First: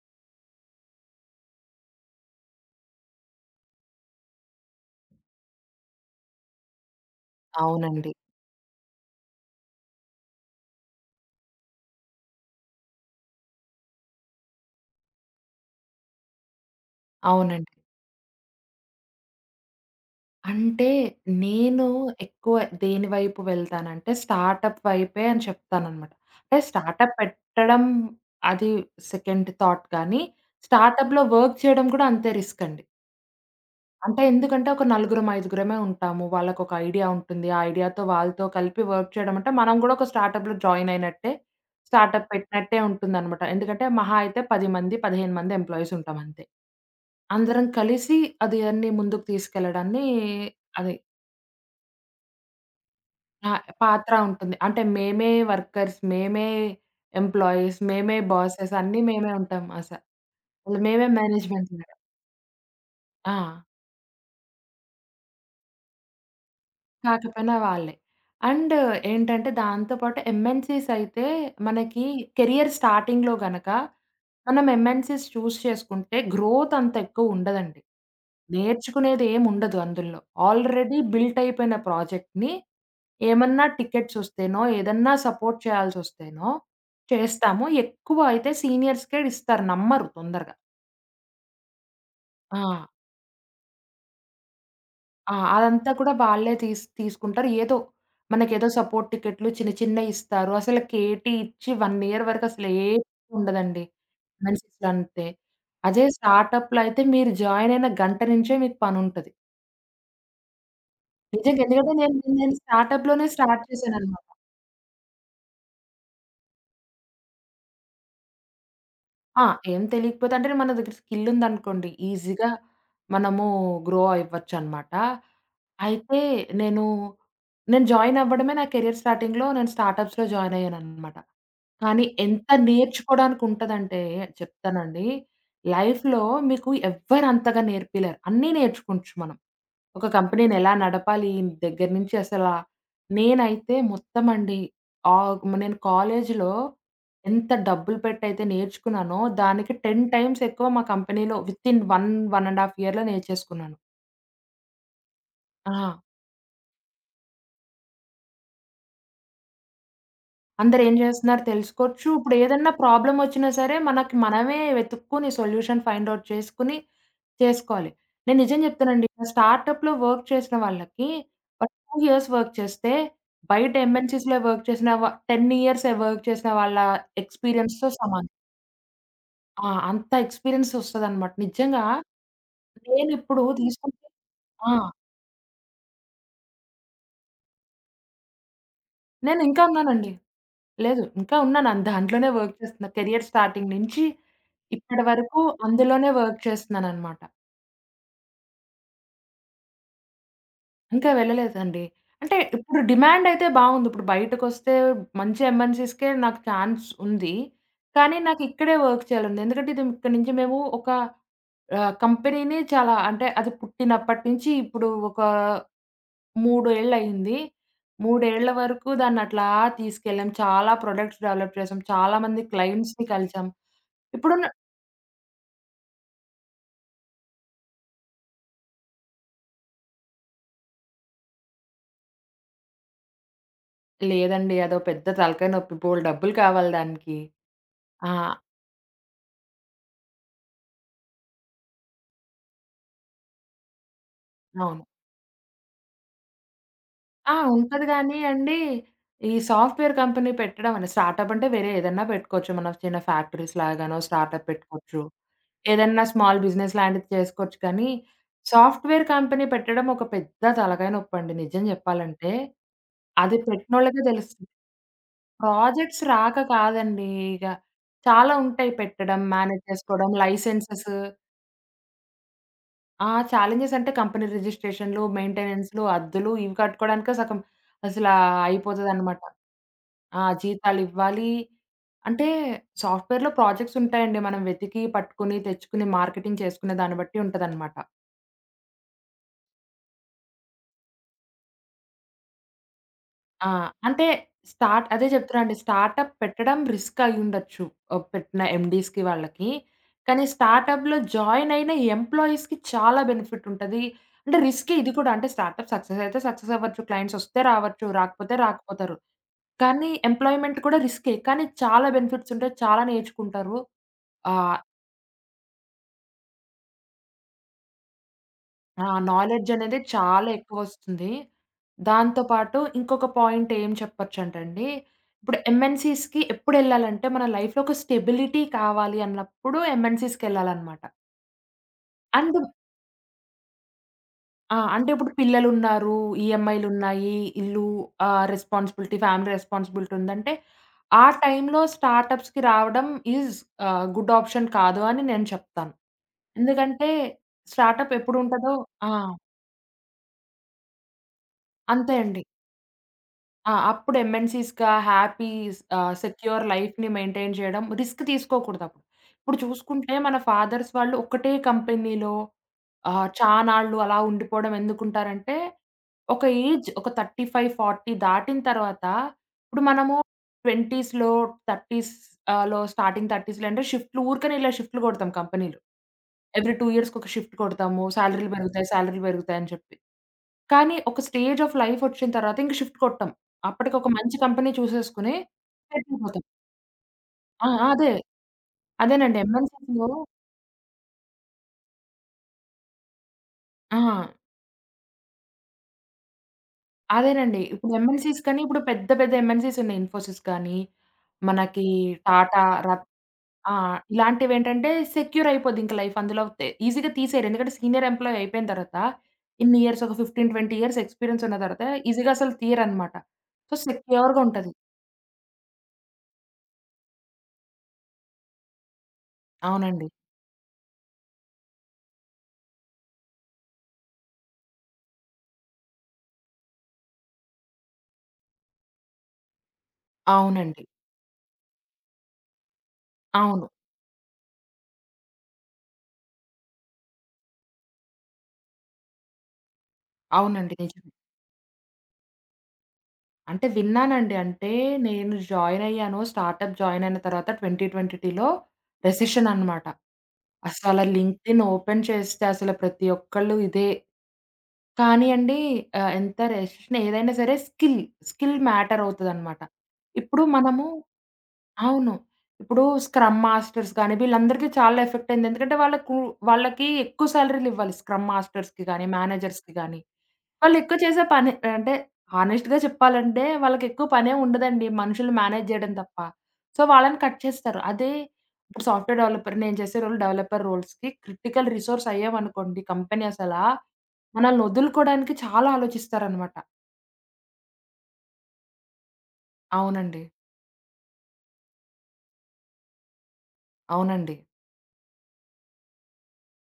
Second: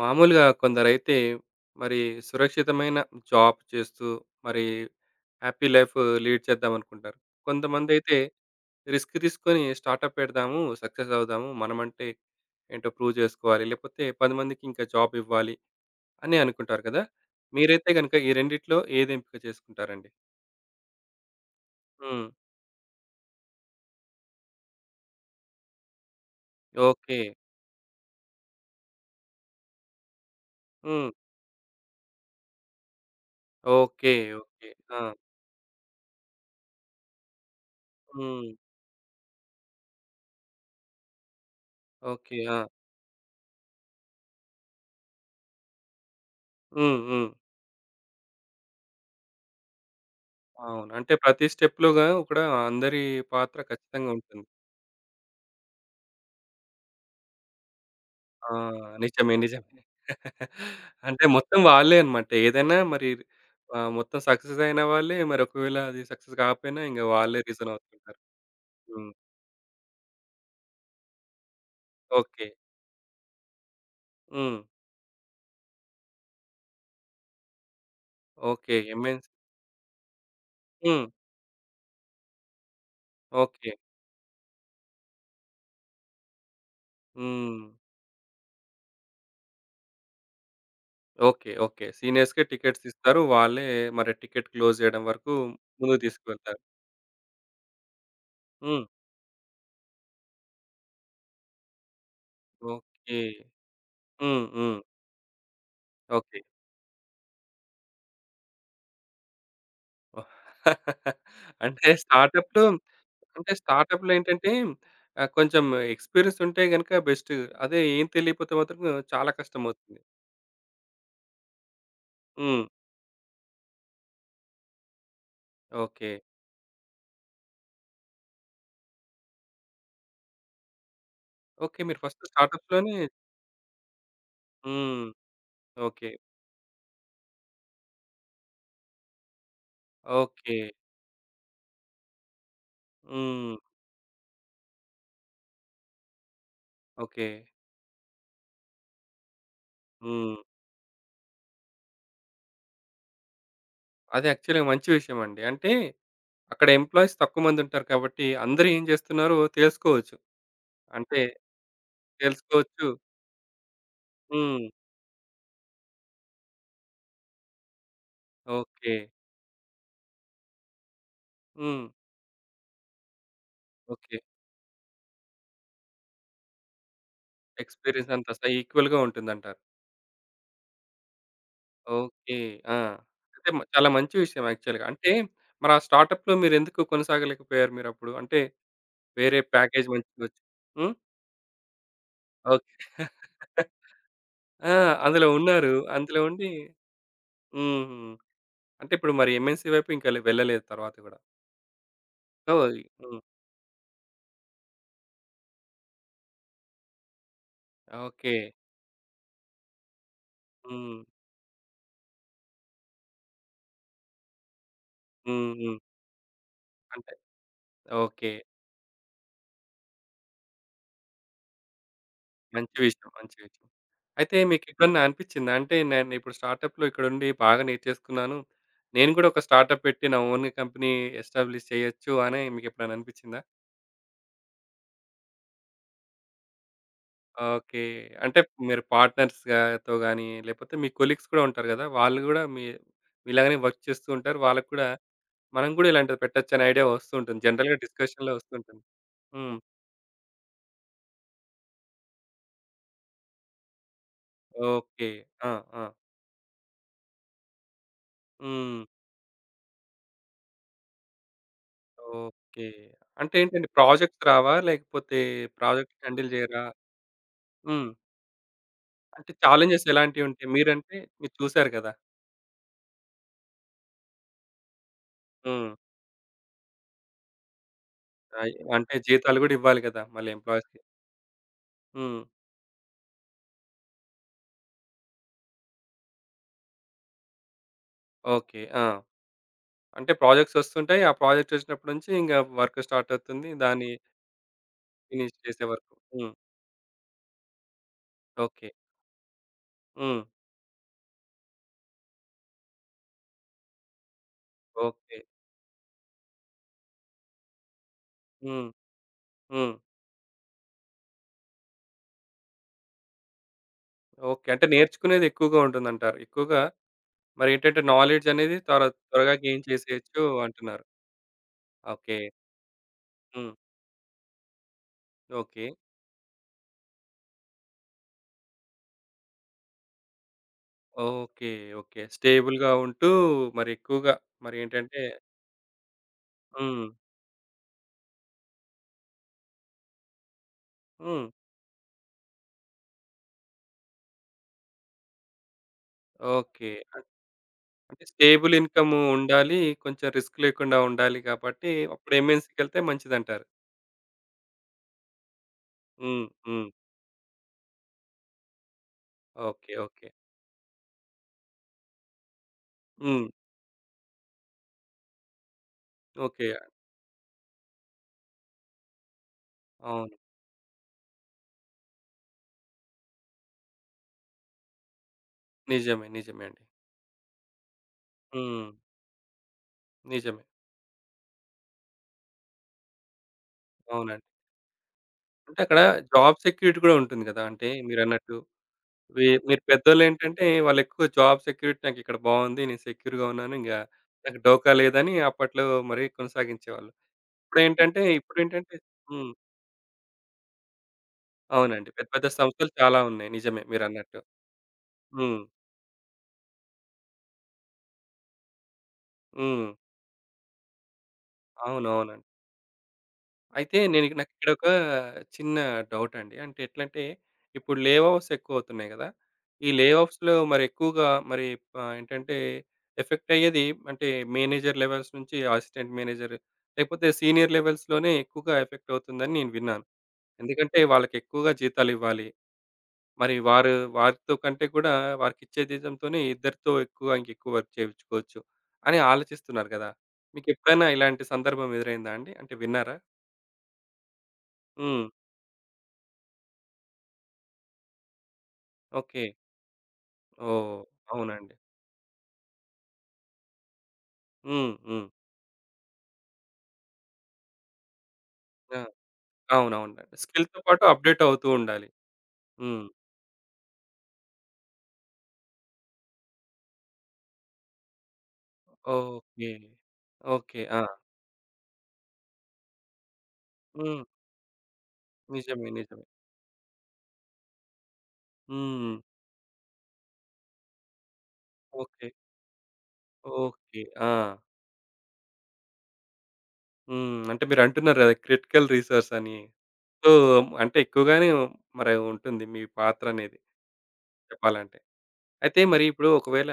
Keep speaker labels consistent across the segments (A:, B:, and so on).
A: మామూలుగా కొందరైతే మరి సురక్షితమైన జాబ్ చేస్తూ మరి హ్యాపీ లైఫ్ లీడ్ చేద్దాం అనుకుంటారు. కొంతమంది
B: అవునండి.
A: అయితే రిస్క్ తీసుకొని స్టార్టప్ పెడదాము, సక్సెస్ అవుదాము. మనమంటే ఏంటో ప్రూవ్ చేసుకోవాలి. లేకపోతే 10 మందికి ఇంకా జాబ్ ఇవ్వాలి అని అనుకుంటారు కదా!
B: అవునండి.
A: మీరైతే గనుక ఈ రెండిట్లో ఏది ఎంపిక చేసుకుంటారండి?
B: అంటే నేను
A: హ్మ్.
B: ఎక్కువ దేని వైపు వెళ్తానంటే స్టార్టప్ వైపే అని చెప్తాననమాట. అంటే స్టార్టప్
A: ఓకే.
B: పెట్టడం అది సెకండ్ థాట్ కానీ,
A: హ్మ్.
B: స్టార్టప్‌లో వర్క్ చేయడం కూడా అంతే రిస్క్ అండి.
A: ఓకే.
B: అంటే ఎందుకంటే
A: ఓకే.
B: ఒక
A: ఆ!
B: నలుగురం, ఐదుగురమే ఉంటాము. వాళ్ళకొక ఐడియా ఉంటుంది. ఆ ఐడియాతో వాళ్ళతో
A: హ్మ్.
B: కలిపి వర్క్ చేయడం అంటే, మనం గూడా ఒక స్టార్టప్‌లో జాయిన్ అయినట్టే, స్టార్టప్
A: ఓకే. ఆ!
B: పెట్టినట్టే ఉంటుందనమాట. ఎందుకంటే మహా అయితే 10 మంది, 15 మంది ఎంప్లాయీస్ ఉంటాం అంతే.
A: హ్మ్. హ్మ్.
B: అందరం కలిసి అది అన్ని ముందుకు తీసుకెళ్లడాన్ని
A: అవును.
B: అది
A: అంటే ప్రతి స్టెప్‌లోగా కూడా అందరి
B: ఆ!
A: పాత్ర ఖచ్చితంగా
B: పాత్ర
A: ఉంటుంది.
B: ఉంటుంది. అంటే మేమే వర్కర్స్, మేమే ఎంప్లాయీస్, మేమే
A: ఆ!
B: బాసెస్ అన్నీ మేమే
A: నిజమే.
B: ఉంటాం
A: నిజమే.
B: మేమే
A: అంటే మొత్తం
B: మేనేజ్‌మెంట్ లాగా.
A: వాళ్ళే అన్నమాట. ఏదైనా మరి
B: ఆ!
A: మొత్తం సక్సెస్ అయిన వాళ్ళే మరి ఒకవేళ అది సక్సెస్ కాకపోయినా ఇంక వాళ్ళే
B: కాకపోయినా
A: రీజన్
B: వాళ్ళే.
A: అవుతుంటారు.
B: అండ్
A: హ్మ్.
B: ఏంటంటే దాంతో పాటు ఎంఎన్‌సీస్ అయితే మనకి
A: ఓకే.
B: కెరియర్ స్టార్టింగ్‌లో గనక
A: హ్మ్.
B: మనం ఎంఎన్‌సీస్ చూజ్ చేసుకుంటే గ్రోత్ అంత ఎక్కువ ఉండదండి.
A: ఓకే.
B: నేర్చుకునేది ఏమి ఉండదు అందులో. ఆల్రెడీ
A: హ్మ్.
B: బిల్ట్ అయిపోయిన ప్రాజెక్ట్‌ని ఏమన్నా
A: ఓకే.
B: టికెట్స్ వస్తేనో, ఏదన్నా సపోర్ట్ చేయాల్సొస్తేనో
A: హ్మ్.
B: చేస్తాము. ఎక్కువ అయితే సీనియర్స్‌కే ఇస్తారు నమ్మరు తొందరగా.
A: ఓకే. ఓకే. సీనియర్స్‌కే
B: ఆ!
A: టికెట్స్ ఇస్తారు. వాళ్ళే మరి టికెట్ క్లోజ్ చేయడం వరకు
B: ఆ! అదంతా
A: ముందుకు
B: కూడా వాళ్ళే
A: తీసుకువెళ్తారు.
B: తీసుకుంటారు. ఏదో మనకేదో
A: హ్మ్.
B: సపోర్ట్ టికెట్లు చిన్న చిన్నయి ఇస్తారు. అసలు కేటీ ఇచ్చి 1 ఇయర్ వరకు అసలు ఏం
A: ఓకే.
B: ఉండదండి.
A: హ్మ్. హ్మ్.
B: మెన్సెస్‌లో అంతే. అదే
A: ఓకే.
B: స్టార్టప్‌లో అయితే మీరు జాయిన్ అయిన గంట నుంచే మీకు పనుంటది.
A: ఓహ్!
B: నిజంగా
A: అంటే
B: ఎందుకంటే నేను నేను
A: స్టార్టప్‌లో
B: స్టార్టప్‌లోనే
A: అంటే
B: స్టార్ట్
A: స్టార్టప్‌లో
B: చేశాననమాట.
A: ఏంటంటే కొంచెం ఎక్స్‌పీరియన్స్ ఉంటే గనుక బెస్ట్. అదే ఏం తెలియకపోతే మాత్రం చాలా
B: ఆ! ఏం
A: కష్టమవుతుంది.
B: తెలియకపోతే అంటే మన దగ్గర స్కిల్ ఉందనుకోండి ఈజీగా
A: హ్మ్.
B: మనము గ్రో అవ్వచ్చనమాట.
A: ఓకే.
B: అయితే నేను నేను జాయిన్ అవ్వడమే నా కెరియర్ స్టార్టింగ్‌లో నేను స్టార్టప్స్‌లో జాయిన్ అయ్యాననమాట.
A: ఓకే. మీరు
B: కానీ
A: ఫస్ట్
B: ఎంత
A: స్టార్టప్స్‌లోనే
B: నేర్చుకోవడానికుంటదంటే
A: హ్మ్.
B: చెప్తానండి.
A: ఓకే.
B: లైఫ్‌లో మీకు ఎవ్వరు అంతగా నేర్పియలేరు. అన్నీ నేర్చుకోవచ్చు మనం. ఒక కంపెనీని
A: ఓకే.
B: ఎలా నడపాలి దగ్గర నుంచి అసలా
A: హ్మ్.
B: నేనైతే మొత్తం అండి ఆహ్, నేను కాలేజీలో
A: ఓకే.
B: ఎంత డబ్బులు పెట్టయితే నేర్చుకున్నానో దానికి 10
A: హ్మ్.
B: టైమ్స్ ఎక్కువ మా కంపెనీలో వితిన్ 1, 1 ½ ఇయర్‌లో నేర్చేసుకున్నాను.
A: అది యాక్చువల్‌గా మంచి విషయం అండి. అంటే
B: ఆ!
A: అక్కడ ఎంప్లాయీస్ తక్కువ మంది ఉంటారు కాబట్టి అందరూ ఏం చేస్తున్నారో తెలుసుకోవచ్చు.
B: అందరేం
A: అంటే
B: చేస్తున్నారో తెలుసుకోవచ్చు. ఇప్పుడు ఏదన్నా
A: తెలుసుకోవచ్చు.
B: ప్రాబ్లమ్ వచ్చినా సరే మనకి మనమే
A: హ్మ్.
B: వెతుక్కొని సొల్యూషన్ ఫైండ్ ఔట్ చేసుకొని చేసుకోవాలి. నేను నిజం
A: ఓకే.
B: జెప్తానండి. నా స్టార్టప్‌లో వర్క్ చేసిన వాళ్ళకి ఒక
A: హ్మ్.
B: 2 ఇయర్స్ వర్క్ చేస్తే, బయట
A: ఓకే.
B: ఎంఎన్‌సీస్‌లో వర్క్ చేసిన 10 ఇయర్స్ వర్క్ చేసిన వాళ్ళ ఎక్స్‌పీరియన్స్‌తో
A: ఎక్స్‌పీరియన్స్
B: సమానం.
A: అంతా ఈక్వల్‌గా ఉంటుందంటారు.
B: ఆ! అంత ఎక్స్‌పీరియన్స్ ఒస్తదనమాట. నిజంగా
A: ఓకే. ఆ!
B: నేనిప్పుడు
A: అయితే చాలా
B: తీసుకుంటే
A: మంచి విషయం
B: ఆ!
A: యాక్చువల్‌గా. అంటే మరి ఆ స్టార్టప్‌లో మీరెందుకు కొనసాగలేకపోయారు మీరప్పుడు? అంటే వేరే
B: నేను ఇంకా
A: ప్యాకేజ్
B: ఉన్నానండి.
A: మంచిదొచ్చి హ్మ్.
B: లేదు ఇంకా ఉన్నాను. దాంట్లోనే వర్క్
A: ఓకే.
B: చేస్తున్నా. కెరియర్ స్టార్టింగ్ నుంచి
A: ఆ!
B: ఇప్పటి
A: అందులో
B: వరకు
A: ఉన్నారు.
B: అందులోనే
A: అందులో
B: వర్క్
A: ఉండి
B: చేస్తున్నాననమాట.
A: హ్మ్. అంటే ఇప్పుడు మరి ఎంఎన్‌సీ వైపు ఇంకా వెళ్ళలేదు తర్వాత
B: ఇంకా
A: గూడా.
B: వెళ్ళలేదండి. అంటే
A: సో,
B: ఇప్పుడు
A: హ్మ్.
B: డిమాండయితే బావుంది. ఇప్పుడు బయటకొస్తే మంచి ఎంఎన్‌సీస్‌కే నాకు ఛాన్స్ ఉంది. కానీ
A: ఓకే.
B: నాకిక్కడే వర్క్ చేయాలంది. ఎందుకంటే ఇది ఇక్కడి నుంచి మేము ఒక
A: హ్మ్.
B: కంపెనీని చాలా అంటే అది పుట్టినప్పటి నుంచి ఇప్పుడు ఒక
A: హ్మ్. హ్మ్.
B: 3
A: అంటే
B: ఏళ్లయింది. 3
A: ఓకే.
B: ఏళ్ల వరకు దాన్నట్లా తీసుకెళ్ళాం. చాలా ప్రొడక్ట్స్ డెవలప్ చేసాం. చాలా మంది
A: మంచి
B: క్లయింట్స్‌ని
A: విషయం. మంచి
B: కలిసాం.
A: విషయం. అయితే
B: ఇప్పుడున్న
A: మీకెప్పుడన్నా అనిపిచ్చిందా? అంటే నేను ఇప్పుడు స్టార్టప్‌లో ఇక్కడుండి బాగా నేర్చేసుకున్నాను. నేను గూడా ఒక స్టార్టప్ పెట్టి నా ఓన్ కంపెనీ ఎస్టాబ్లిష్ చేయొచ్చు అని మీకెప్పుడైనా అనిపిచ్చిందా?
B: లేదండి. అదో పెద్ద తలకాయ నొప్పి. బోలెడు డబ్బులు కావాలి దానికి.
A: ఓకే.
B: ఆ!
A: అంటే మీరు పార్ట్నర్స్‌గా తో గాని, లేకపోతే మీ కొలీగ్స్ కూడా ఉంటారు గదా! వాళ్ళు గూడా మీ మీలాగానే వర్క్ చేస్తూ ఉంటారు. వాళ్ళకి
B: అవును.
A: కూడా మనం గూడా ఇలాంటిది పెట్టొచ్చు అనే ఐడియా వస్తూ
B: ఆ!
A: ఉంటుంది. జనరల్‌గా
B: ఉంటది గానీ
A: డిస్కషన్‌లో
B: అండి,
A: వస్తుంటుంది.
B: ఈ
A: హ్మ్.
B: సాఫ్ట్‌వేర్ కంపెనీ పెట్టడం అని స్టార్టప్ అంటే వేరే ఏదన్నా పెట్టుకోవచ్చు. మన చిన్న ఫ్యాక్టరీస్ లాగానో స్టార్టప్ పెట్టుకోవచ్చు.
A: ఓకే. ఆ! ఆ!
B: ఏదన్నా స్మాల్ బిజినెస్ లాంటిది చేసుకోవచ్చు కానీ,
A: హ్మ్.
B: సాఫ్ట్‌వేర్ కంపెనీ పెట్టడం ఒక పెద్ద తలకాయ నొప్పండి నిజం జెప్పాలంటే.
A: ఓకే. అంటే
B: అది
A: ఏంటండి
B: పెట్టినోళ్ళకే
A: ప్రాజెక్ట్స్
B: తెలుస్తది.
A: రావా? లేకపోతే ప్రాజెక్ట్
B: ప్రాజెక్ట్స్
A: హ్యాండిల్
B: రాక
A: చేయరా?
B: కాదండి. ఇగ
A: హ్మ్.
B: చాలా ఉంటాయి పెట్టడం,
A: అంటే
B: మేనేజ్
A: ఛాలెంజెస్
B: చేసుకోవడం,
A: ఎలాంటివుంటాయి?
B: లైసెన్సెస్
A: మీరంటే మీరు చూసారు కదా!
B: ఆ! ఛాలెంజెస్ అంటే కంపెనీ రిజిస్ట్రేషన్‌లు,
A: హ్మ్.
B: మెయింటెనెన్స్‌లు, అద్దెలు ఇవి కట్టుకోవడానికే సగం అసలా
A: అంటే
B: అయిపోతదనమాట.
A: జీతాలు గూడా ఇవ్వాలి కదా!
B: ఆ!
A: మళ్ళీ ఎంప్లాయీస్‌కి.
B: జీతాలివ్వాలి.
A: హ్మ్.
B: అంటే సాఫ్ట్‌వేర్‌లో ప్రాజెక్ట్స్ ఉంటాయండి. మనం వెతికి, పట్టుకొని, తెచ్చుకుని, మార్కెటింగ్ చేసుకునే దాన్ని బట్టి ఉంటదనమాట.
A: ఓకే. ఆ! అంటే ప్రాజెక్ట్స్ ఒస్తుంటాయి. ఆ ప్రాజెక్ట్ ఒచ్చినప్పటి నుంచి ఇంగ వర్క్ స్టార్ట్
B: ఆ!
A: అవుతుంది. దాన్ని
B: అంటే స్టార్ట్ అదే
A: ఫినిష్
B: చెప్తున్నా అండి.
A: చేసే వరకు.
B: స్టార్టప్
A: హ్మ్.
B: పెట్టడం రిస్క్ అయ్యుండొచ్చు. పెట్టిన
A: ఓకే.
B: ఎండీస్‌కి వాళ్ళకి.
A: హ్మ్.
B: కానీ స్టార్టప్‌లో జాయిన్ అయిన ఎంప్లాయీస్‌కి చాలా బెనిఫిట్ ఉంటది. అంటే రిస్కే ఇది కూడా.
A: ఓకే.
B: అంటే స్టార్టప్ సక్సెస్ అయితే సక్సెస్ అవ్వచ్చు. క్లయింట్స్ వస్తే రావచ్చు. రాకపోతే
A: హ్మ్.
B: రాకపోతారు.
A: హ్మ్.
B: కానీ ఎంప్లాయ్‌మెంట్ కూడా రిస్కే. కానీ చాలా బెనిఫిట్స్ ఉంటాయి. చాలా నేర్చుకుంటారు.
A: ఓకే.
B: ఆహ్,
A: అంటే నేర్చుకునేది ఎక్కువగా ఉంటుందంటారు. ఎక్కువగా మరేంటంటే నాలెడ్జ్ అనేది
B: ఆ!
A: త్వరగా
B: నాలెడ్జ్
A: గెయిన్
B: అనేది
A: చేసేయొచ్చు
B: చాలా
A: అంటున్నారు.
B: ఎక్కువొస్తుంది.
A: ఓకే.
B: దాంతో పాటు ఇంకొక
A: హ్మ్.
B: పాయింట్ ఏం చెప్పొచ్చంటండి, ఇప్పుడు
A: ఓకే.
B: ఎంఎన్‌సీస్‌కి ఎప్పుడెళ్ళాలంటే, మన లైఫ్‌లో ఒక స్టెబిలిటీ కావాలి అన్నప్పుడు ఎంఎన్‌సీస్‌కెళ్ళాలనమాట.
A: ఓకే. ఓకే.
B: అండ్
A: స్టేబుల్‌గా ఉంటూ మరి ఎక్కువగా మరి
B: ఆ! అంటే
A: ఏంటంటే
B: ఇప్పుడు పిల్లలున్నారు,
A: హ్మ్.
B: ఈఎంఐలున్నాయి, ఇల్లు రెస్పాన్సిబిలిటీ, ఫ్యామిలీ రెస్పాన్సిబిలిటీ ఉందంటే, ఆ
A: హ్మ్.
B: టైంలో స్టార్టప్స్‌కి రావడం ఈజ్ గుడ్ ఆప్షన్ కాదు అని నేను చెప్తాను.
A: ఓకే.
B: ఎందుకంటే
A: అన్
B: స్టార్టప్
A: అంటే
B: ఎప్పుడుంటదో
A: స్టేబుల్
B: ఆ!
A: ఇన్‌కము ఉండాలి. కొంచెం రిస్క్ లేకుండా ఉండాలి కాబట్టి
B: అంతే
A: అప్పుడు
B: అండి.
A: ఎంఎన్‌సికెళ్తే మంచిదంటారు.
B: ఆ! అప్పుడు ఎంఎన్‌సీస్‌గా హ్యాపీ
A: హ్మ్.
B: సెక్యూర్
A: హ్మ్.
B: లైఫ్‌ని మెయింటైన్ చేయడం రిస్క్ తీసుకోకూడదప్పుడు. ఇప్పుడు
A: ఓకే.
B: చూసుకుంటే
A: ఓకే.
B: మన ఫాదర్స్ వాళ్ళు ఒక్కటే కంపెనీలో
A: హ్మ్.
B: చానాళ్ళు అలా ఉండిపోవడం ఎందుకుంటారంటే, ఒక
A: ఓకే.
B: ఏజ్ ఒక 35, 40 దాటిన తర్వాత ఇప్పుడు మనము
A: అవును.
B: 20స్‌లో 30స్ ఆలో స్టార్టింగ్ 30స్‌లో అంటే షిఫ్ట్‌లు ఊరికనే ఇలా షిఫ్ట్‌లు కొడతాం కంపెనీలు.
A: నిజమే. నిజమే
B: ఎవ్రీ
A: అండి.
B: 2 ఇయర్స్‌కి ఒక షిఫ్ట్ కొడతాము. సాలరీలు పెరుగుతాయి,
A: హ్మ్.
B: సాలరీలు పెరుగుతాయని చెప్పి.
A: నిజమే.
B: కానీ ఒక స్టేజ్ ఆఫ్ లైఫ్ ఒచ్చిన తర్వాత ఇంక షిఫ్ట్ కొట్టం. అప్పటికి ఒక మంచి
A: అవునండి.
B: కంపెనీ చూసేసుకొని
A: అంటే అక్కడ
B: సెటిల్ అయిపోతాం.
A: జాబ్ సెక్యూరిటీ కూడా ఉంటుంది గదా!
B: ఆ!
A: అంటే
B: అదే.
A: మీరన్నట్టు
B: అదేనండి.
A: మీరు
B: ఎంఎన్‌సీస్‌లో
A: పెద్దోళ్ళేంటంటే వాళ్ళెక్కువ జాబ్ సెక్యూరిటీ నాకిక్కడ బావుంది. నేను సెక్యూర్‌గా ఉన్నాను. ఇంగ
B: ఆ!
A: నాకు డోకా లేదని అప్పట్లో మరి కొనసాగించేవాళ్ళు.
B: అదేనండి. ఇప్పుడు
A: ఇప్పుడేంటంటే
B: ఎంఎన్‌సీస్ కని ఇప్పుడు
A: ఇప్పుడేంటంటే
B: పెద్ద పెద్ద
A: హ్మ్.
B: ఎంఎన్‌సీస్ ఉన్నాయి. ఇన్ఫోసిస్ కానీ, మనకి
A: అవునండి. పెద్ద పెద్ద
B: టాటా,
A: సంస్థలు చాలా ఉన్నాయి.
B: ఆ!
A: నిజమే మీరన్నట్టు.
B: ఇలాంటివేంటంటే సెక్యూర్
A: హ్మ్.
B: అయిపోద్ది ఇంక లైఫ్. అందులో ఈజీగా తీసేయరు. ఎందుకంటే సీనియర్ ఎంప్లాయీ అయిపోయిన తర్వాత ఇన్ని
A: హ్మ్.
B: ఇయర్స్ ఒక 15, 20 ఇయర్స్ ఎక్స్‌పీరియన్స్ ఉన్న తర్వాత ఈజీగా
A: అవునవునండి.
B: అసలు తీయరనమాట. సో,
A: అయితే నేను ఇక
B: సెక్యూర్‌గా
A: నాకిక్కడ
B: ఉంటది.
A: ఒక చిన్న డౌటండి. అంటే ఎట్లంటే, ఇప్పుడు లే ఆఫ్స్ ఎక్కువవుతున్నాయి గదా! ఈ లే
B: అవునండి.
A: ఆఫ్స్‌లో మరి ఎక్కువగా మరి ఏంటంటే ఎఫెక్ట్ అయ్యేది అంటే మేనేజర్ లెవెల్స్ నుంచి అసిస్టెంట్ మేనేజర్ లేకపోతే సీనియర్ లెవెల్స్‌లోనే ఎక్కువగా ఎఫెక్ట్ అవుతుందని నేను విన్నాను.
B: అవునండి.
A: ఎందుకంటే వాళ్ళకి ఎక్కువగా జీతాలివ్వాలి. మరి
B: అవును.
A: వారు వారితో కంటే కూడా వారికిచ్చే జీతంతోనే ఇద్దరితో ఎక్కువ ఇంకెక్కువ వర్క్ చేయించుకోవచ్చు అని ఆలోచిస్తున్నారు గదా!
B: అవునండి.
A: మీకెప్పుడైనా
B: నిజమే.
A: ఇలాంటి సందర్భం ఎదురైందా అండి? అంటే విన్నారా?
B: అంటే విన్నానండి. అంటే
A: హ్మ్.
B: నేను జాయిన్ అయ్యాను. స్టార్టప్ జాయిన్ అయిన తర్వాత 2020లో
A: ఓకే.
B: రెసెషన్ అన్నమాట.
A: ఓహ్!
B: అసల లింక్డ్ఇన్
A: అవునండి.
B: ఓపెన్ చేస్తే అసలు ప్రతి ఒక్కళ్ళు ఇదే.
A: హ్మ్.
B: కానీ
A: హ్మ్.
B: అండి ఎంత రెసెషన్ ఏదైనా సరే స్కిల్, స్కిల్
A: ఆ!
B: మ్యాటర్ అవుతదన్నమాట.
A: అవునవునండి.
B: ఇప్పుడు
A: స్కిల్‌తో
B: మనము
A: పాటు అప్‌డేట్ అవుతూ ఉండాలి.
B: అవును. ఇప్పుడు
A: హ్మ్.
B: స్క్రమ్ మాస్టర్స్ గాని వీళ్ళందరికీ చాలా ఎఫెక్ట్ అయింది. ఎందుకంటే వాళ్ళకి ఎక్కువ సాలరీలివ్వాలి. స్క్రమ్ మాస్టర్స్‌కి గాని,
A: ఓకే.
B: మేనేజర్స్‌కి గాని.
A: ఓకే.
B: వాళ్ళెక్కువ
A: ఆ!
B: చేసే పని అంటే హానెస్ట్‌గా చెప్పాలంటే వాళ్ళకెక్కువ
A: హ్మ్.
B: పనే ఉండదండి. మనుషులు మేనేజ్
A: నిజమే.
B: జేయడం తప్ప.
A: నిజమే.
B: సో, వాళ్ళని కట్ చేస్తారు. అదే ఇప్పుడు
A: హ్మ్.
B: సాఫ్ట్‌వేర్ డెవలపర్ నేను చేసే రోల్ డెవలపర్ రోల్స్‌కి క్రిటికల్ రిసోర్స్
A: ఓకే.
B: అయ్యామనుకోండి కంపెనీ అసలా
A: ఓకే. ఆ!
B: మనల్ని వదులుకోవడానికి చాలా ఆలోచిస్తారనమాట.
A: హ్మ్. అంటే మీరంటున్నారు గదా! క్రిటికల్ రిసోర్స్ అని.
B: అవునండి.
A: సో, అంటే ఎక్కువగానే మరి ఉంటుంది మీ పాత్రనేది
B: అవునండి.
A: చెప్పాలంటే. అయితే మరి ఇప్పుడు ఒకవేళ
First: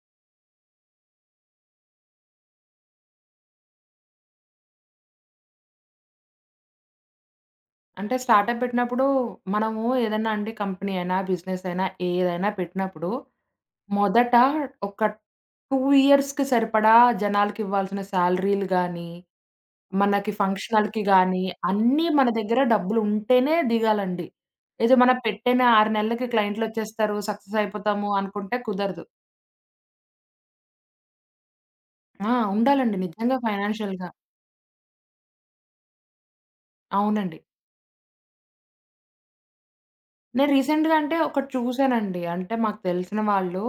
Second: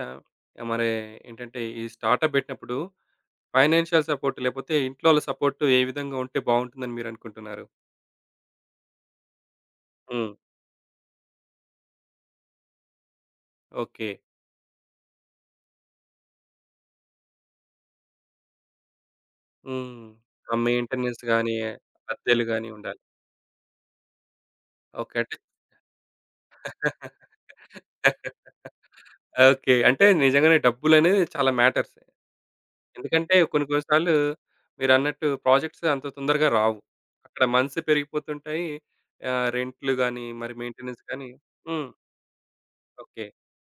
A: మరి ఏంటంటే ఈ స్టార్టప్ బెట్టినప్పుడు ఫైనాన్షియల్ సపోర్ట్ లేపోతే ఇంట్లో వాళ్ళ సపోర్ట్ ఏ విధంగా ఉంటే బావుంటుందని మీరనుకుంటున్నారు?
B: అంటే స్టార్టప్ పెట్టినప్పుడు మనము ఏదన్నా
A: హ్మ్.
B: అండి కంపెనీ అయినా, బిజినెస్ అయినా ఏదైనా పెట్టినప్పుడు
A: ఓకే.
B: మొదట ఒక 2 ఇయర్స్‌కి సరిపడా జనాలకివ్వాల్సిన సాలరీలు గాని
A: హ్మ్.
B: మనకి
A: ఆ
B: ఫంక్షనల్‌కి
A: మెయింటెనెన్స్
B: గానీ,
A: గాని,
B: అన్నీ మన
A: అద్దెలు
B: దగ్గర
A: గాని ఉండాలి.
B: డబ్బులుంటేనే దిగాలండి. ఏదో
A: ఓకే.
B: మనం
A: అంటే
B: పెట్టిన 6 నెలలకి క్లయింట్‌లొచ్చేస్తారు, సక్సెస్ అయిపోతాము అనుకుంటే కుదరదు.
A: ఓకే. అంటే నిజంగానే డబ్బులనేది చాలా మ్యాటర్స్.
B: ఆ! ఉండాలండి
A: ఎందుకంటే
B: నిజంగా
A: కొన్ని కొన్ని
B: ఫైనాన్షియల్‌గా.
A: సార్లు మీరన్నట్టు ప్రాజెక్ట్స్ అంత తొందరగా రావు.
B: అవునండి.
A: అక్కడ మంత్స్ పెరిగిపోతుంటాయి. రెంట్‌లు గాని,
B: నేను
A: మరి
B: రీసెంట్‌గా
A: మెయింటెనెన్స్
B: అంటే
A: గాని
B: ఒకటి
A: హ్మ్.
B: చూసానండి. అంటే మాకు తెలిసిన
A: ఓకే.
B: వాళ్ళు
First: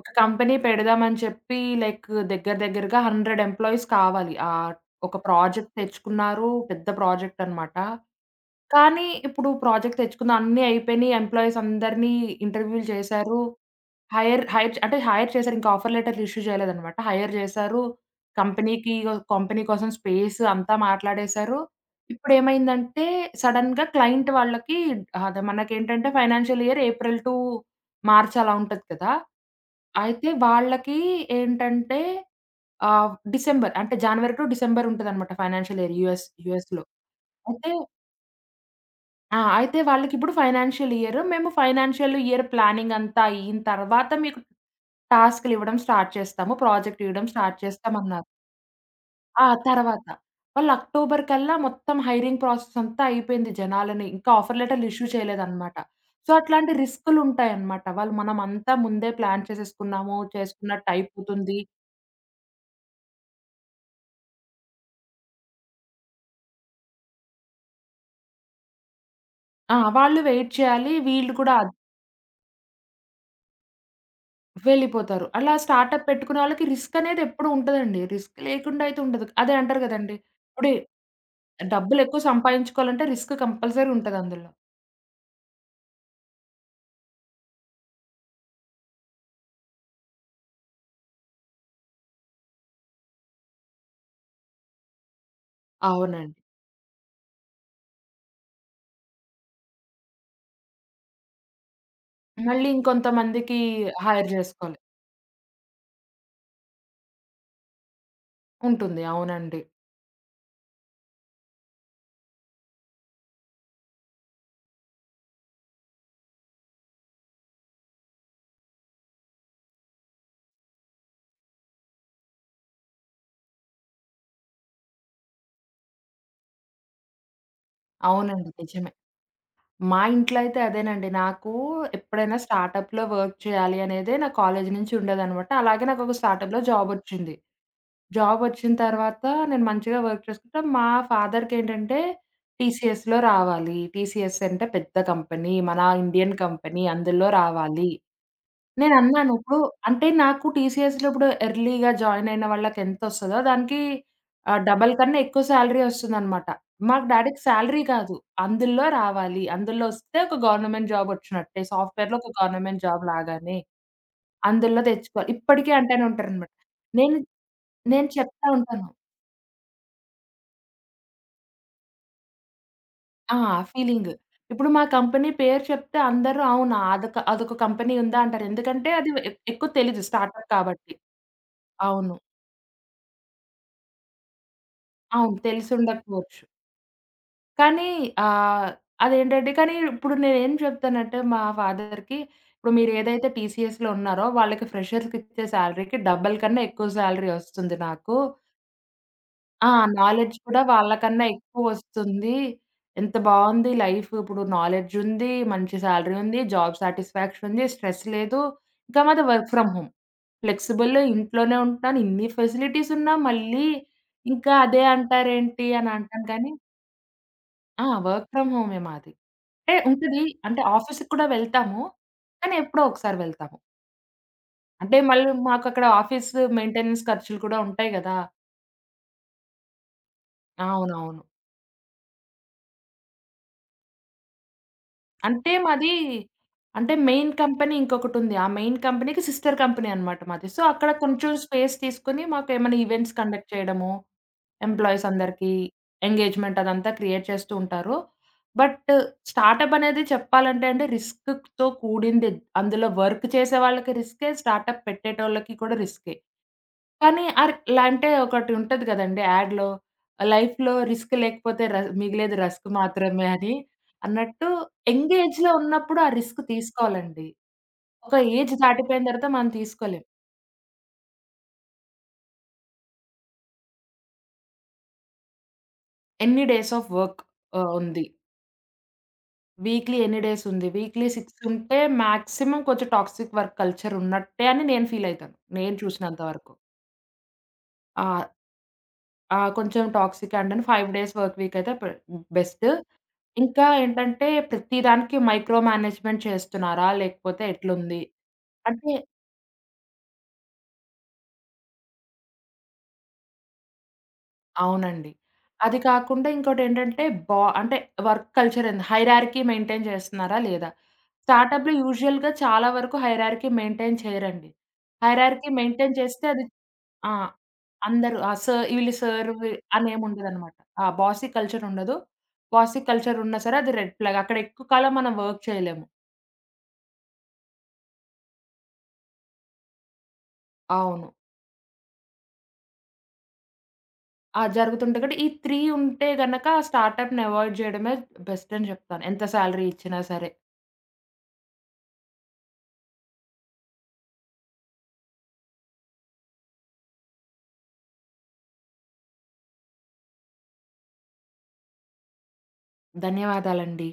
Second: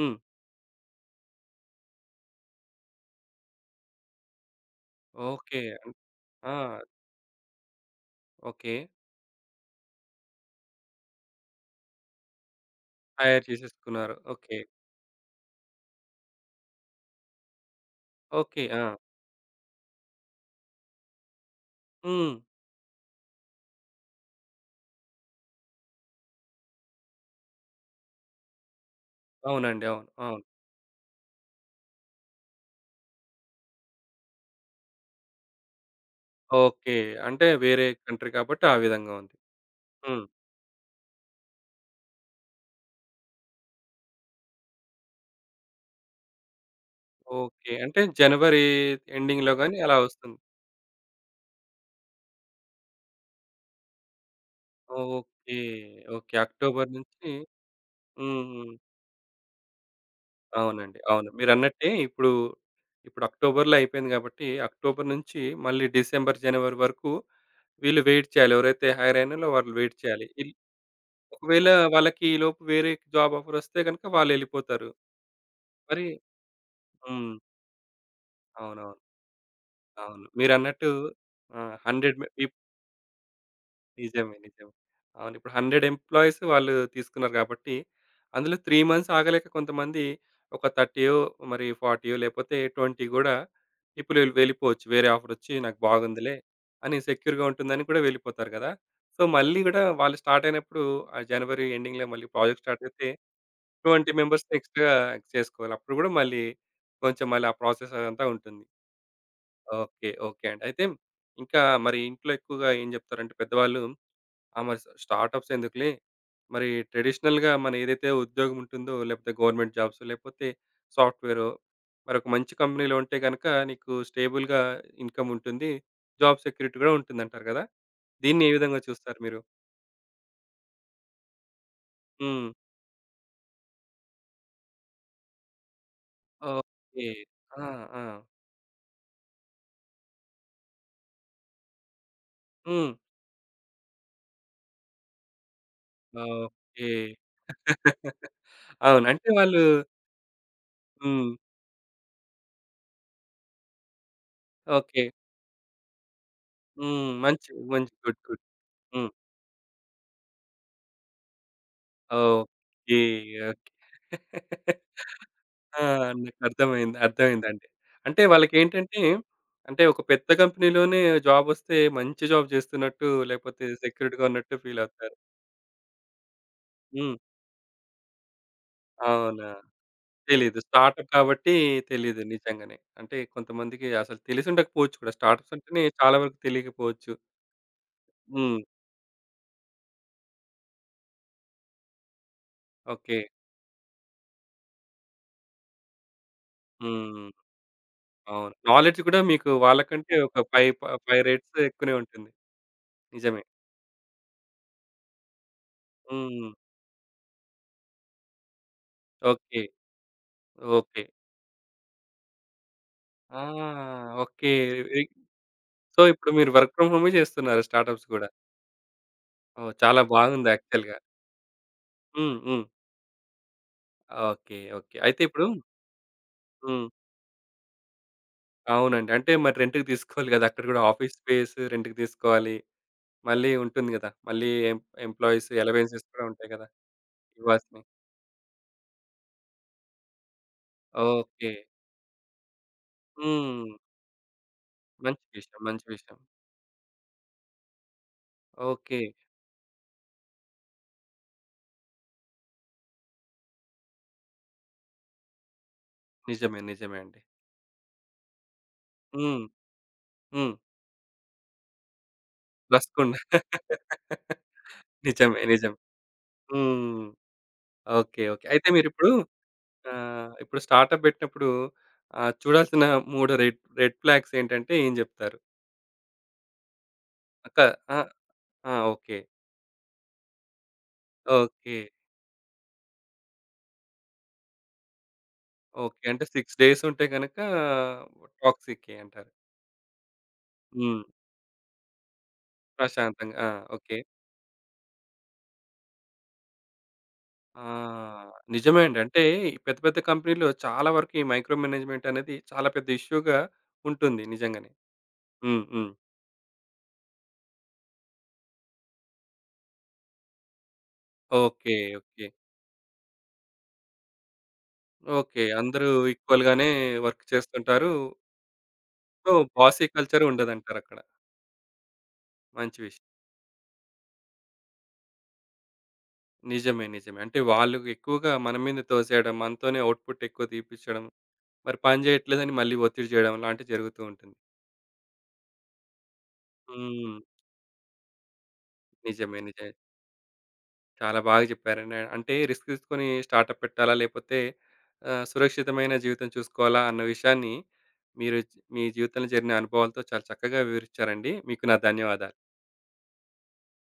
B: ఒక కంపెనీ పెడదామని చెప్పి లైక్ దగ్గర దగ్గరగా 100 ఎంప్లాయీస్ కావాలి. ఒక
A: ఓకే.
B: ప్రాజెక్ట్ తెచ్చుకున్నారు.
A: ఆ!
B: పెద్ద ప్రాజెక్ట్ అన్నమాట.
A: ఓకే.
B: కానీ ఇప్పుడు ప్రాజెక్ట్ తెచ్చుకున్న అన్నీ అయిపోయినాయి. ఎంప్లాయీస్ అందరినీ ఇంటర్వ్యూలు చేశారు.
A: హైర్ చేసేసుకున్నారు.
B: Hire
A: okay.
B: హైర్ అంటే హైర్ చేశారు. ఇంకా ఆఫర్ లెటర్‌లు ఇష్యూ చేయలేదనమాట. హైర్ చేశారు.
A: ఓకే. ఆ!
B: కంపెనీకి కంపెనీ కోసం స్పేస్ అంతా మాట్లాడేశారు.
A: హ్మ్.
B: ఇప్పుడేమైందంటే సడెన్‌గా క్లయింట్ వాళ్ళకి అదే మనకేంటంటే financial year April to March అలా ఉంటది కదా!
A: అవునండి. అవును.
B: అయితే
A: అవును.
B: వాళ్ళకి ఏంటంటే డిసెంబర్ అంటే జనవరి టు డిసెంబర్ ఉంటదనమాట ఫైనాన్షియల్ ఇయర్ యూఎస్‌లో.
A: ఓకే. అంటే
B: అయితే
A: వేరే కంట్రీ కాబట్టి ఆ విధంగా ఉంది.
B: ఆ! అయితే
A: హ్మ్.
B: వాళ్ళకిప్పుడు ఫైనాన్షియల్ ఇయర్. మేము ఫైనాన్షియల్ ఇయర్ ప్లానింగ్ అంతా అయిన తర్వాత మీకు టాస్క్‌లివ్వడం స్టార్ట్ చేస్తాము. ప్రాజెక్ట్ ఇవ్వడం స్టార్ట్
A: ఓకే. అంటే
B: చేస్తామన్నారు.
A: జనవరి
B: ఆ!
A: ఎండింగ్‌లో గాని అలా
B: తర్వాత.
A: వస్తుంది.
B: వాళ్ళు అక్టోబర్ కల్లా మొత్తం హైరింగ్ ప్రాసెస్ అంతా అయిపోయింది జనాలని. ఇంకా ఆఫర్ లెటర్‌లు ఇష్యూ
A: ఓకే.
B: చేయలేదన్నమాట. So,
A: okay.
B: అట్లాంటి
A: అక్టోబర్ నుంచి హ్మ్.
B: రిస్కులుంటాయన్నమాట. వాళ్ళు మనమంతా
A: హ్మ్.
B: ముందే ప్లాన్ చేసేసుకున్నాము, చేసుకున్నట్టు
A: అవునండి. అవును.
B: అయిపోతుంది.
A: మీరన్నట్టే ఇప్పుడు అక్టోబర్‌లో అయిపోయింది కాబట్టి, అక్టోబర్ నుంచి మళ్ళీ డిసెంబర్, జనవరి వరకు వీళ్ళు వెయిట్ చేయాలి. ఎవరైతే హైర్ అయినాలో వాళ్ళు
B: ఆ!
A: వెయిట్
B: వాళ్ళు
A: చేయాలి.
B: వెయిట్ చేయాలి. వీళ్ళు కూడా
A: ఒకవేళ వాళ్ళకి ఈలోపు వేరే జాబ్ ఆఫర్ వస్తే గనుక వాళ్ళెళ్ళిపోతారు.
B: వెళ్ళిపోతారు. అలా
A: మరి
B: స్టార్టప్ పెట్టుకునే వాళ్ళకి రిస్క్ అనేది
A: హ్మ్.
B: ఎప్పుడు ఉంటదండి. రిస్క్ లేకుండా
A: అవునవును.
B: అయితే ఉండదు. అదే అంటారు గదండీ!
A: అవును.
B: ఇప్పుడే
A: మీరన్నట్టు ఆ! 100
B: డబ్బులెక్కువ
A: మే
B: సంపాదించుకోవాలంటే రిస్క్ కంపల్సరీ ఉంటది
A: నిజమే.
B: అందులో.
A: నిజమే. అవును. ఇప్పుడు 100 ఎంప్లాయీస్ వాళ్ళు తీసుకున్నారు కాబట్టి, అందులో 3 మంత్స్ ఆగలేక కొంతమంది ఒక 30యో, మరి 40యో లేపోతే 20 గూడా ఇప్పుడు వీళ్ళు వెళ్ళిపోవచ్చు. వేరే ఆఫరొచ్చి నాకు బాగుందిలే
B: అవునండి.
A: అని సెక్యూర్‌గా ఉంటుందని కూడా వెళ్ళిపోతారు గదా! సో, మళ్ళీ గూడా వాళ్ళు స్టార్ట్ అయినప్పుడు ఆ జనవరి ఎండింగ్‌లో మళ్ళీ ప్రాజెక్ట్
B: మళ్ళీ
A: స్టార్ట్ అయితే
B: ఇంకొంతమందికి
A: 20
B: హైర్
A: మెంబర్స్‌ని
B: జేసుకోవాలి.
A: ఎక్స్ట్రా చేసుకోవాలి. అప్పుడు గూడా మళ్ళీ కొంచెం మళ్ళీ ఆ ప్రాసెస్ అదంతా ఉంటుంది.
B: ఉంటుంది. అవునండి.
A: ఓకే. ఓకే అండి. అయితే ఇంకా మరి ఇంట్లో ఎక్కువగా ఏం జెప్తారంటే పెద్దవాళ్ళు ఆ! మరి స్టార్టప్స్ ఎందుకులే. మరి ట్రెడిషనల్‌గా మన ఏదైతే ఉద్యోగం ఉంటుందో, లేకపోతే గవర్నమెంట్ జాబ్స్ లేకపోతే సాఫ్ట్‌వేరో, మరొక మంచి కంపెనీలో ఉంటే గనక నీకు స్టేబుల్‌గా ఇన్‌కమ్ ఉంటుంది. జాబ్ సెక్యూరిటీ కూడా ఉంటుందంటారు కదా! దీన్ని
B: అవునండి.
A: ఏ విధంగా
B: నిజమే.
A: చూస్తారు మీరు?
B: మా ఇంట్లో అయితే అదేనండి. నాకు ఎప్పుడైనా
A: హ్మ్.
B: స్టార్టప్‌లో వర్క్ చేయాలి అనేదే నా కాలేజీ నుంచి ఉండేదనమాట. అలాగే నాకొక స్టార్టప్‌లో
A: ఓకే.
B: జాబొచ్చింది.
A: ఆ! ఆ!
B: జాబొచ్చిన తర్వాత నేను మంచిగా వర్క్ చేసుకుంటా. మా ఫాదర్‌కేంటంటే
A: హ్మ్.
B: టీసీఎస్‌లో రావాలి. టీసీఎస్ అంటే పెద్ద కంపెనీ. మన ఇండియన్ కంపెనీ.
A: ఓకే.
B: అందులో రావాలి.
A: అవును. అంటే
B: నేనన్నాను ఇప్పుడు
A: వాళ్ళు
B: అంటే నాకు టీసీఎస్‌లో ఇప్పుడు
A: హ్మ్.
B: ఎర్లీగా జాయిన్ అయిన వాళ్ళకి ఎంతొస్తదో దానికి డబల్
A: ఓకే.
B: కన్నా ఎక్కువ సాలరీ ఒస్తుందనమాట. మా
A: హ్మ్.
B: డ్యాడీకి
A: మంచి
B: సాలరీ
A: మంచి.
B: కాదు.
A: గుడ్. గుడ్.
B: అందులో
A: హ్మ్.
B: రావాలి. అందులో ఒస్తే ఒక గవర్నమెంట్ జాబ్ ఒచ్చినట్టే. సాఫ్ట్‌వేర్‌లో ఒక గవర్నమెంట్
A: ఓకే.
B: Job
A: okay.
B: లాగానే. అందులో తెచ్చుకోవాలి. ఇప్పటికీ
A: ఆ!
B: అంటేనే ఉంటారనమాట.
A: నాకర్థమైంది.
B: నేను
A: అర్థమైందండి.
B: నేను
A: అంటే
B: చెప్తా ఉంటాను.
A: వాళ్ళకేంటంటే, అంటే ఒక పెద్ద కంపెనీలోనే జాబొస్తే మంచి జాబ్ చేస్తున్నట్టు,
B: ఆ!
A: లేకపోతే
B: ఫీలింగ్.
A: సెక్యూర్డ్‌గా ఉన్నట్టు
B: ఇప్పుడు మా
A: ఫీలవుతారు.
B: కంపెనీ పేరు చెప్తే అందరూ అవునా!
A: హ్మ్.
B: అదొక అదొక కంపెనీ ఉందా అంటారు. ఎందుకంటే అది
A: అవునా!
B: ఎక్కువ తెలీదు స్టార్టప్
A: తెలీదు.
B: కాబట్టి.
A: స్టార్టప్ కాబట్టి
B: అవును.
A: తెలీదు నిజంగానే. అంటే కొంతమందికి అసలు తెలిసుండకపోవచ్చు కూడా.
B: అవును.
A: స్టార్టప్స్ అంటేనే చాలా వరకు
B: తెలిసుండకపోవచ్చు.
A: తెలియకపోవచ్చు.
B: కానీ
A: హ్మ్.
B: ఆహ్, అదేంటంటే కానీ ఇప్పుడు నేనేం చెప్తానంటే మా ఫాదర్‌కి ఇప్పుడు
A: ఓకే.
B: మీరేదైతే టీసీఎస్‌లో ఉన్నారో వాళ్ళకి ఫ్రెషర్స్‌కిచ్చే సాలరీకి డబల్ కన్నా ఎక్కువ
A: హ్మ్.
B: సాలరీ వస్తుంది నాకు.
A: అవును. నాలెడ్జ్ కూడా మీకు
B: ఆ!
A: వాళ్ళకంటే
B: నాలెడ్జ్
A: ఒక
B: కూడా
A: 5
B: వాళ్ళకన్నా
A: రేట్స్ ఎక్కువనే ఉంటుంది.
B: ఎక్కువొస్తుంది. ఎంత
A: నిజమే.
B: బావుంది లైఫ్. ఇప్పుడు నాలెడ్జుంది, మంచి సాలరీ ఉంది,
A: హ్మ్.
B: జాబ్ సాటిస్ఫాక్షన్ ఉంది, స్ట్రెస్ లేదు. ఇంకా మాది work
A: okay.
B: From home. Flexible
A: okay.
B: ఇంట్లోనే ఉంటాను. ఇన్ని ఫెసిలిటీస్ ఉన్నా
A: ఆ!
B: మళ్ళీ
A: ఓకే.
B: ఇంకా అదే
A: ఇ
B: అంటారేంటి అని
A: సో,
B: అంటాను
A: ఇప్పుడు
B: కానీ
A: మీరు వర్క్ ఫ్రమ్ హోమే చేస్తున్నారు
B: ఆ!
A: స్టార్టప్స్ గూడా.
B: వర్క్ ఫ్రమ్ హోమే మాది.
A: ఓహ్!
B: అంటే
A: చాలా
B: ఉంటది.
A: బాగుంది
B: అంటే
A: యాక్చువల్‌గా.
B: ఆఫీస్‌కి కూడా వెళ్తాము.
A: హ్మ్.
B: కానీ
A: హ్మ్.
B: ఎప్పుడో ఒకసారి వెళ్తాము.
A: ఓకే. ఓకే.
B: అంటే
A: అయితే
B: మళ్ళీ
A: ఇప్పుడు
B: మాకక్కడ ఆఫీస్
A: హ్మ్.
B: మెయింటెనెన్స్ ఖర్చులు కూడా ఉంటాయి గదా!
A: అవునండి. అంటే మరి రెంట్‌కి తీసుకోవాలి గదా! అక్కడ గూడా ఆఫీస్
B: అవునవును.
A: స్పేస్ రెంట్‌కి తీసుకోవాలి. మళ్ళీ ఉంటుంది గదా! మళ్ళీ ఎంప్లాయీస్
B: అంటే మాది
A: అలవెన్సెస్ కూడా ఉంటాయి గదా!
B: అంటే మెయిన్ కంపెనీ
A: ఇవ్వాల్సినయి.
B: ఇంకొకటుంది. ఆ మెయిన్ కంపెనీకి సిస్టర్ కంపెనీ అన్నమాట మాది. సో, అక్కడ కొంచెం
A: ఓకే.
B: స్పేస్ తీసుకొని మాకేమైనా ఈవెంట్స్ కండక్ట్
A: హ్మ్.
B: చేయడము, ఎంప్లాయీస్
A: మంచి
B: అందరికీ
A: విషయం. మంచి విషయం.
B: ఎంగేజ్‌మెంట్ అదంతా క్రియేట్ చేస్తూ ఉంటారు. But
A: okay.
B: స్టార్టప్ అనేది చెప్పాలంటే అండి రిస్క్‌తో కూడింది. అందులో వర్క్ చేసే వాళ్ళకి రిస్కే, స్టార్టప్ పెట్టేటోళ్ళకి కూడా రిస్కే.
A: నిజమే. నిజమే అండి.
B: కానీ ఇలా అంటే ఒకటి ఉంటది కదండీ
A: హ్మ్.
B: యాడ్‌లో
A: హ్మ్.
B: లైఫ్‌లో రిస్క్ లేకపోతే మిగిలేది రస్క్
A: రస్కుండ.
B: మాత్రమే అని అన్నట్టు యంగ్
A: నిజమే.
B: ఏజ్‌లో
A: నిజమే.
B: ఉన్నప్పుడు ఆ రిస్క్
A: హ్మ్.
B: తీసుకోవాలండి. ఒక
A: ఓకే. ఓకే.
B: ఏజ్
A: అయితే
B: దాటిపోయిన
A: మీరిప్పుడు
B: తర్వాత మనం తీసుకోలేం.
A: ఇప్పుడు స్టార్టప్ పెట్టినప్పుడు చూడాల్సిన 3 రెడ్ రెడ్ ఫ్లాగ్స్ ఏంటంటే ఏం జెప్తారు?
B: ఎన్ని డేస్ ఆఫ్ వర్క్
A: అక్క ఆ!
B: ఉంది.
A: ఆ! ఓకే.
B: వీక్లీ ఎన్ని డేస్ ఉంది. Weekly 6
A: okay.
B: ఉంటే మాక్సిమం కొంచెం టాక్సిక్ వర్క్ కల్చర్ ఉన్నట్టే అని నేను ఫీల్ అయితాను. నేను
A: ఓకే.
B: చూసినంత
A: అంటే
B: వరకు.
A: 6 డేస్ ఉంటే గనక
B: ఆ!
A: టాక్సికే అంటారు.
B: ఆ! కొంచెం టాక్సిక్ అంటేనే 5
A: హ్మ్.
B: డేస్ వర్క్ వీక్ అయితే బెస్ట్.
A: ప్రశాంతంగా. ఆ!
B: ఇంకా
A: ఓకే.
B: ఏంటంటే ప్రతి దానికి మైక్రో మేనేజ్‌మెంట్ చేస్తున్నారా? లేకపోతే
A: ఆ!
B: ఎట్లుంది?
A: నిజమే
B: అంటే
A: అండి. అంటే ఈ పెద్ద పెద్ద కంపెనీలో చాలా వరకు ఈ మైక్రో మేనేజ్‌మెంట్ అనేది చాలా పెద్ద ఇష్యూగా ఉంటుంది నిజంగానే.
B: అవునండి.
A: హ్మ్.
B: అది
A: హ్మ్.
B: కాకుండా ఇంకోటేంటంటే అంటే వర్క్ కల్చర్ ఏంది? హైరార్కీ మెయింటైన్ చేస్తున్నారా? లేదా? స్టార్టప్‌లో
A: ఓకే. ఓకే.
B: యూజువల్‌గా చాలా వరకు హైరార్కీ మెయింటైన్ చేయరండి.
A: ఓకే.
B: హైరార్కీ
A: అందరూ
B: మెయింటైన్ చేస్తే అది
A: ఈక్వల్‌గానే
B: ఆ!
A: వర్క్ చేస్తుంటారు.
B: అందరూ ఆ! సర్ వీళ్ళు sir
A: so,
B: we
A: bossy culture
B: అనేముండదనమాట. ఆ!
A: ఉండదంటారక్కడ.
B: బాసీ కల్చరుండదు.
A: మంచి
B: బాసీ
A: విషయం.
B: కల్చరున్నా సరే అది రెడ్ ఫ్లాగ్. అక్కడ ఎక్కువ కాలం మనం వర్క్ చేయలేము.
A: నిజమే. నిజమే. అంటే వాళ్ళు ఎక్కువగా మన మీద తోసేయడం, మనతోనే అవుట్‌పుట్ ఎక్కువ తీపిచ్చడం,
B: అవును.
A: మరి పని జేయట్లేదని మళ్ళీ ఒత్తిడి జేయడం లాంటివి జరుగుతూ ఉంటుంది.
B: ఆ! జరుగుతుంటాయి కాబట్టి ఈ 3 ఉంటే గనక
A: హ్మ్.
B: స్టార్టప్‌ని అవాయిడ్ జేయడమే బెస్ట్ అని జెప్తాను. ఎంత
A: నిజమే.
B: సాలరీ
A: నిజమే.
B: ఇచ్చినా సరే.
A: చాలా బాగా జెప్పారండి. అంటే రిస్క్ తీసుకొని స్టార్టప్ పెట్టాలా? లేపోతే సురక్షితమైన జీవితం చూసుకోవాలా? అన్న విషయాన్ని మీరు మీ జీవితంలో జరిగిన అనుభవాలతో చాలా చక్కగా వివరిచ్చారండి. మీకు నా ధన్యవాదాలు.
B: ధన్యవాదాలండి.